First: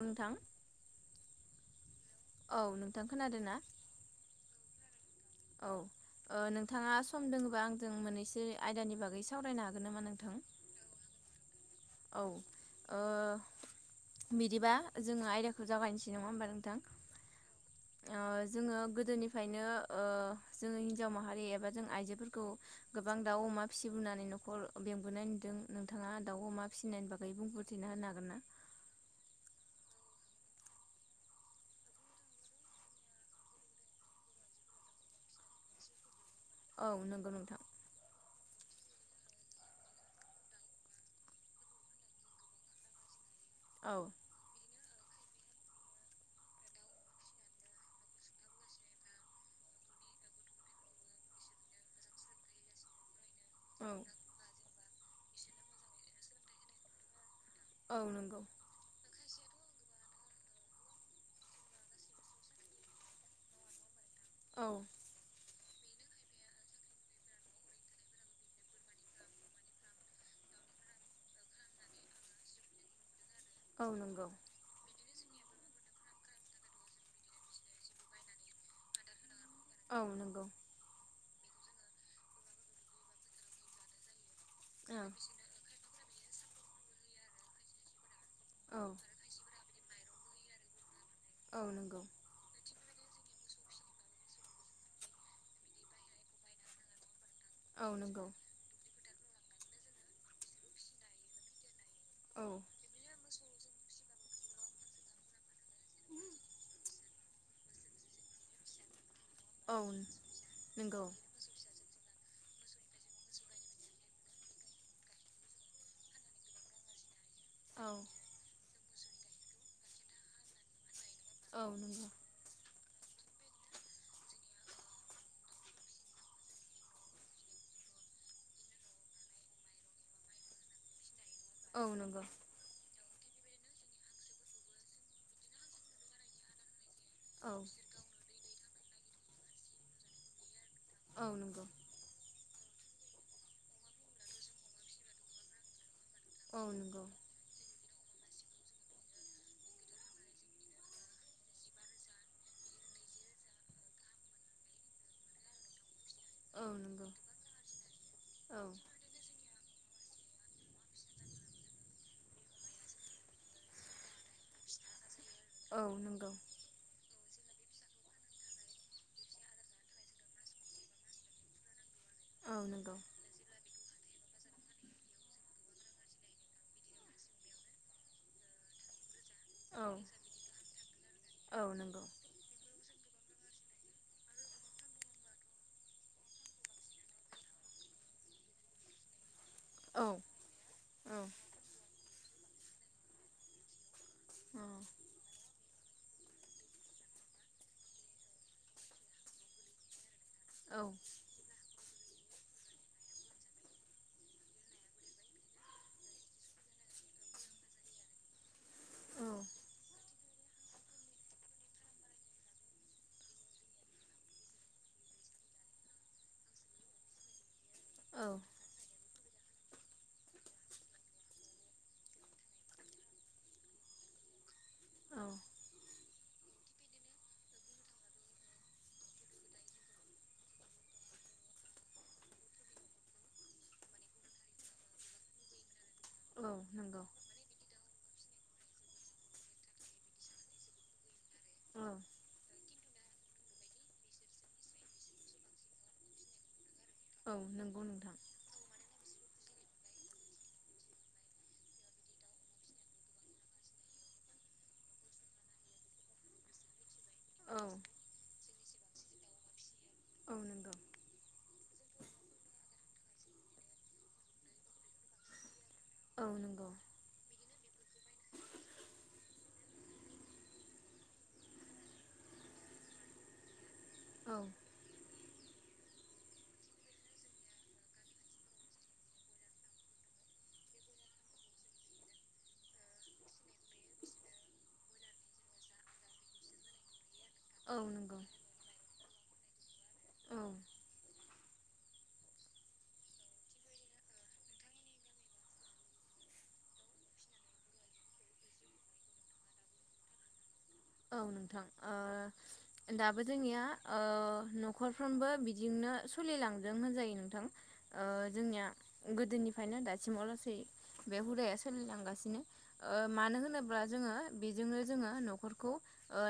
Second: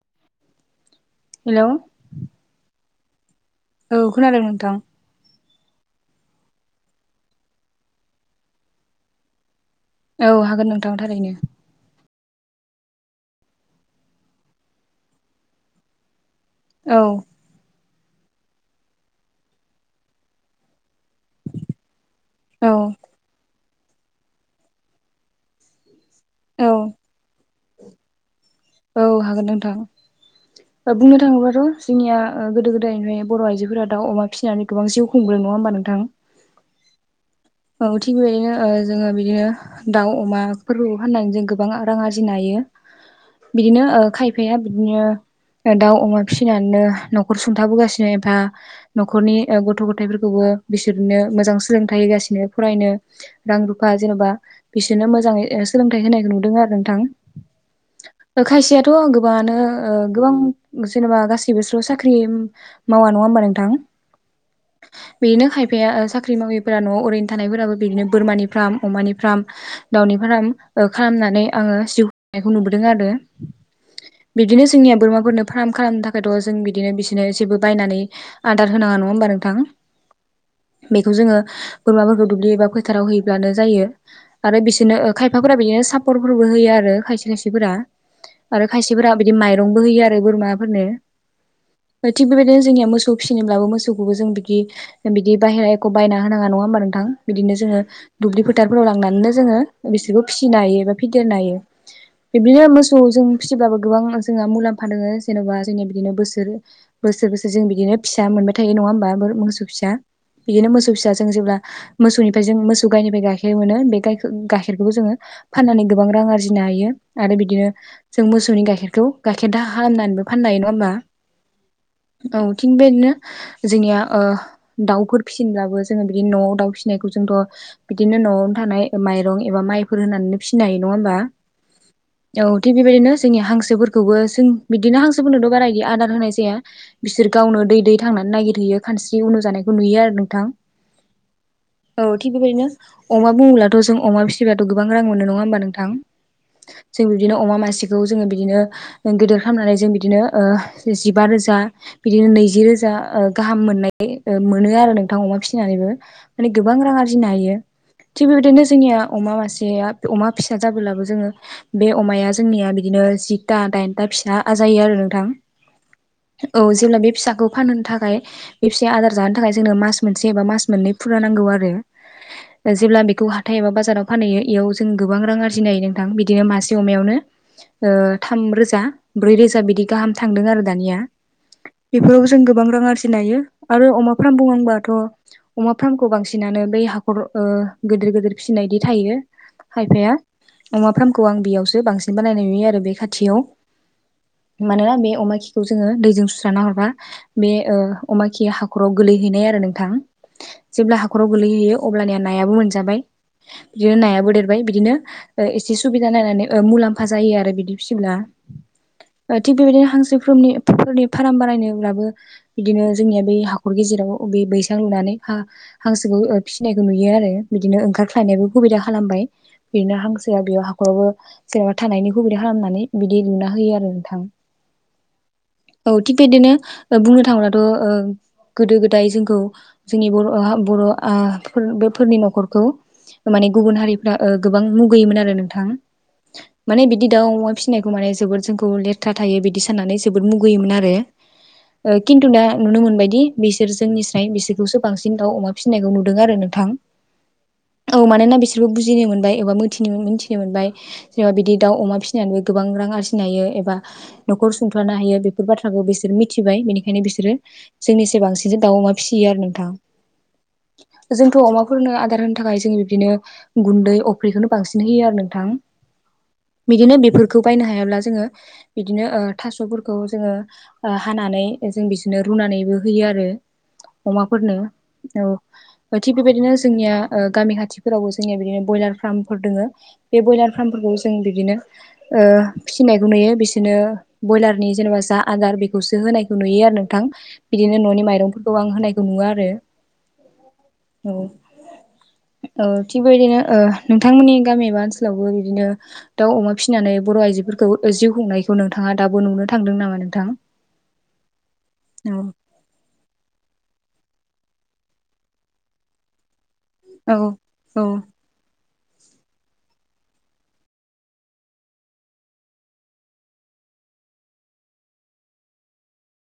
नोंथां हेलौ औ नोंथां खोनादो ना औ खोनादों नोथां औ ओ नोंथाङा सम दङोबा आंजों मोननैसो आयदानि बागै सावरायनो हा औ हागोन नोंथां थारैनो औ ओ बिदिबा जोङो आयदाखौ जागायनोसै नङा होमबा थां औ ओ जोङो गोदोनिफायनो ओ जोङो हिनजाव माहारि एबा जों आइजोफोरखौ औ गोबां दाउ अमा फिसिबोननानै न'खर बेंबोनाय नुदों नोंथाङा दा औ फिसिनायनि बागै बुंफोरथना होनो हागोन ना औ हागोन नोंथां बुंनो थाङोबाथ' जोंनिया ओ गोदो-गोदायनि बर' आइजोफोरा दाउ अमा फिसिनानै गोबां जिउ खुंबो नङा होमबा नोंथां औ नंगौ नोंथां औ थिग बेबायदिनो ओ जोङो बिदिनो दाउ अमाफोरखौ फाननानै जों गोबां रां आरजिनो हायो बिदिनो औ ओ खायफाया बिदिनो दाउ अमा फिसिनानैनो न'खर सुंथाबोगासिनो एबा न'खरनि ओ गथ'-ग'थायफोरखौबो ओ बिसोरनो मोजां सोलोंथाइ होगासिनो फरायनो रां रुफा औ जेन'बा बिसोरनो मोजाङै सोलोंथाइ होनायखौ नुदों आरो नोंथां औ नों खायसेयाथ' गोबाङानो ओ गोबां जेनेबा गासैबो सो साख्रि मावा नङा थां औ बेनो खाय फाया साख्रि मावैफोरा न'आव ओरैनो थानायफोराबो बिदिनो बोरमानि फार्म अमानि फार्म दावनि फार्म ओ खालामनानै ओ आङो जिउ खुं नायखौ नुबोदों आरो औ नंगौ बिदिनो जोंनिया बोरमाफोरनो फार्म खालामनो था थ' जों बिदिनो बिसोरनो जेबो बायनानै आदार होनाङा नङा होमबा नोंथां औ नंगौ बेखौ जोङो बोरमाफोरखौ दुब्लि एबा फोथाराव हैयब्लानो जायो आरो औ बिसोरनो ओ खायफाफोरा बिदिनो सापर्टफोरबो होयो आरो खायसे-खायसेफोरा आरो औ खायसेफोरा बिदि माइरंबो होयो आरो बोरमाफोरनो औ नंगौ थिग बेबायदिनो जोंनिया मोस सौ फिनोब्लाबो मोसौखौबो जों बिदि बिदि बाहेरा एखखौ बायना होनाङा नङा होमबा नोंथां बिदिनो जोङो औ नंगौ दुब्लि फोथारफोराव लांनानैनो जोङो बिसोरखौ फिसिनो हायो एबा फेदेरनो हायो औ बिदिनो मोस सौ फिसिब्लाबो गोबां जोंहा मुलाम्फा दङो जेन'बा जोंनिया बिदिनो बोसोर बोसोर बोसोर जों बिदिनो फि मोनबाय थायो नङा होमबा बो मोसौ औ फिसा बिदिनो मोसौ नंगौ फिसा जों जेब्ला मोसौ जों मोसौ गाइनिफ्राय गाइखेर मोनो बे गाइखेरखौबो जोङो फाननानै गोबां रां आरजिनो हायो आरो बिदिनो औ बेखौ गाइखेर दाहा खालामनानैबो फाननो हायो नङा होमबा औ नंगौ औ थिग बेदिनो जोंनिया ओ दाउफोर फिसिनोब्लाबो जोङो बिदि न'आव दाउ फिसिनायखौ जोंथ' बिदिनो न'आवनो थानाय माइरं एबा माइफोर होनानै फिसिनो हायो नङा होमबा औ नंगौ औ थिग बेबायदिनो जोंनि हांसोफोरखौबो जों बिदिनो हांसोफोरनोथ बारा आदार होनाय जाया बिसोर औ गावनो दै दै थांनानै नागिरहैयो खानस्रि उनुजानायखौ नुयो आरो नोंथां औ नंगौ औ थिग बिबायदिनो अमा बुङोब्लाथ' जों अमा फिसिबाथ' गोबां रां मोनो नङा होमब्ला नोंथां? औ नंगौ जों बिदिनो अमा मासे खौ जोङो बिदिनो जों बिदिनो गिदिर खालामनानै जों बिदिनो ओ जिबा रोजा बिदिनो नैजि रोजा ओ गाहाम मोननाय मोनो आरो नोंथां अमा फिसिनानैबो माने औ गोबां रां नंगौ आरजिनो हायो थिग बेबायदिनो औ जोंनिया अमा मासेया अमा फिसा जाबोलाबो जोङो बे अमाया जोंनिया बिदिनो जिथा दानथामाव फिसा आजायो आरो नोंथां। औ नंगौ औ जेब्ला बे फिसा खौ फानहोनो थाखाय बे फिसाया आदार जानो थाखाय जोंनो मास मोनसे एबा मास मोननै फुरा नांगौ आरो। औ नंगौ जेब्ला बेखौ हाथाइ एबा बाजाराव फानहैयो इयाव जों गोबां रां आरजिनो हायो नोंथां बिदिनो मासे अमायावनो ओ थाम रोजा ब्रै रोजा बिदि औ गाहाम थांदों आरो दानिया औ नंगौ बेफोराव जों गोबां रां आरजि फिनायो आरो अमा फार्म बुंबाथ' अमा फार्मखौ बांसिनानो बै हाखर ओ गोदो गोदोर फिनायदि थायो औ खायफाया अमा औ फार्मखौ आं बेयावसो बांसिन बानायनाय नुयो आरो बे खाथियाव मानोना बे अमा खि खौ जोङो दैजों सुस्रांना हरबा बे ओ अमा खि हाखराव गोलैहैनाय आरो नोंथां। जेब्ला औ हाखराव गोलैहोयो अब्लानिया नायाबो मोनजाबाय बिदिनो नायाबो देरबाय बिदिनो एसे सुबिदा नायनानै ओ मुलाम्फा जायो आरो बिदि फिसिब्ला औ नंगौ ओ थिग बेबायदिनो हांसोनि फोरनि फार्म बानायनोब्लाबो बिदिनो जोंनिया बै हाखर गेजेर राव बे बैसां लुनानै हा हांसोखौ ओ फिसिनायखौ नुयो आरो। बिदिनो औ ओंखारख्लायनायबो सुबिदा खालामबाय बिदिनो हांसोआ बेयाव हाखरावबो बेयाव थानायनि हुबिदा खालामनानै बिदि लुना होयो आरो नोंथां औ थिग बिदिनो ओ बुंनो थाङोबाथ' ओ गोदो गोदाय जोंखौ जोंनि बर'आ बर'आ फोर बेफोरनि न'खरखौ माने गुबुन हारिफ्रा ओ गोबां मुगैयोमोन आरो नोंथां। माने बिदि दाउ अमा फिसिनायखौ माने जोबोद जोंखौ लेथ्रा थायो बिदि साननानै जोबोद मुगैयोमोन आरो खिन्थु दा नुनो मोनबाय दि बिसोर जोंनिस्राय बिसोरखौसो बांसिन दाउ अमा फिसिनायखौ नुदों आरो नोंथां। औ नंगौ औ नोंथां मानोना बिसोरखौ बुजिनो मोनबाय एबा मिथिनो मोनबाय जेनबा बिदि दाउ अमा फिसिनानैबो गोबां रां आरजिनो हायो एबा न'खर सुंथानो हायो बेफोर बाथ्राखौ बिसोरो मिथिबाय बिनि खायनो बिसोरो औ जोंनिसाय बांसिनसो दाउ अमा फिसियो आरो औ नंगौ नोंथाङा जों थ' अमाफोरनो आदार होनो थाखाय जोङो बिदिनो गुन्दै अफ्रिखौनो बांसिन होयो आरो नोंथां। औ नंगौ बिदिनो बेफोरखौ बायनो हायाब्ला जोङो बिदिनो ओ थास'फोरखौ जोङो ओ हानानै जों बिदिनो रुना नैबो होयो आरो। [inaudible] अमाफोरनो औ। ओ थिग बेबायदिनो जोंनिया ओ गामि खाथिफोरावबो जोंनिया बिदिनो ब्रयलार फार्मफोर दङो बे ब्रयलार फार्म फोरखौ जों बिदिनो ओ फिसिनायखौ नुयो बिसोरनो ब्रयलारनि जेनेबा जा आदार बे खौसो होनायखौ नुयो आरो नोंथां बिदिनो औ न'नि नंगौ माइरंफोरखौ आं होनायखौ नुवा आरो। औ औ ओ थिग बेबादिनो नोंथांमोननि गामि एबा ओनसोलावबो बिदिनो दाउ अमा फिसिनानै बर' आइजोफोरखौ ओ जिउ खुंनायखौ नोंथाङा दाबो नुनो थांदों नामा नोंथां? औ नोंथां औ ओ दाबो जोंनिया ओ नखरफ्रोमबो बिदिनो सोलिलांदों औ होनजायो नोंथां औ ओ जोंनिया गोदोनिफ्रायनो दासिमाव लासै बे हुदाया सोलिलांगासिनो ओ मानो होनोब्ला ओ जोंङो बेजोंनो जोंङो नखरखौ ओ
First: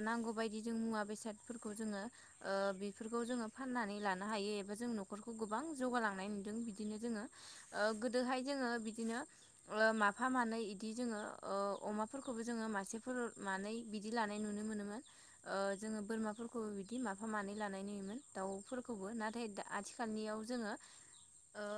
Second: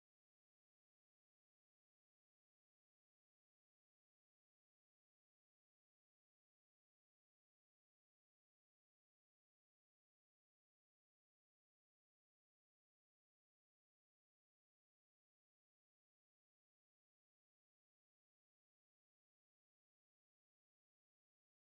नांगौ बायदि जों मुवा बेसादफोरखौ जोंङो ओ बेफोरखौ जोंङो फाननानै लानो हायो एफोर जों नखरखौ गोबां जौगालांनाय नुदों बिदिनो जोंङो ओ गोदोहाय जोंङो बिदिनो ओ माफा मानै बिदि जोंङो ओ अमाफोरखौबो जोंङो मासेफोर मानै बिदि लानाय नुनो मोनोमोन ओ जोंङो बोरमाफोरखौबो बिदि माफा मानै लानाय नुयोमोन दाउफोरखौबो नाथाय दा आथिखालनियाव जोंङो ओ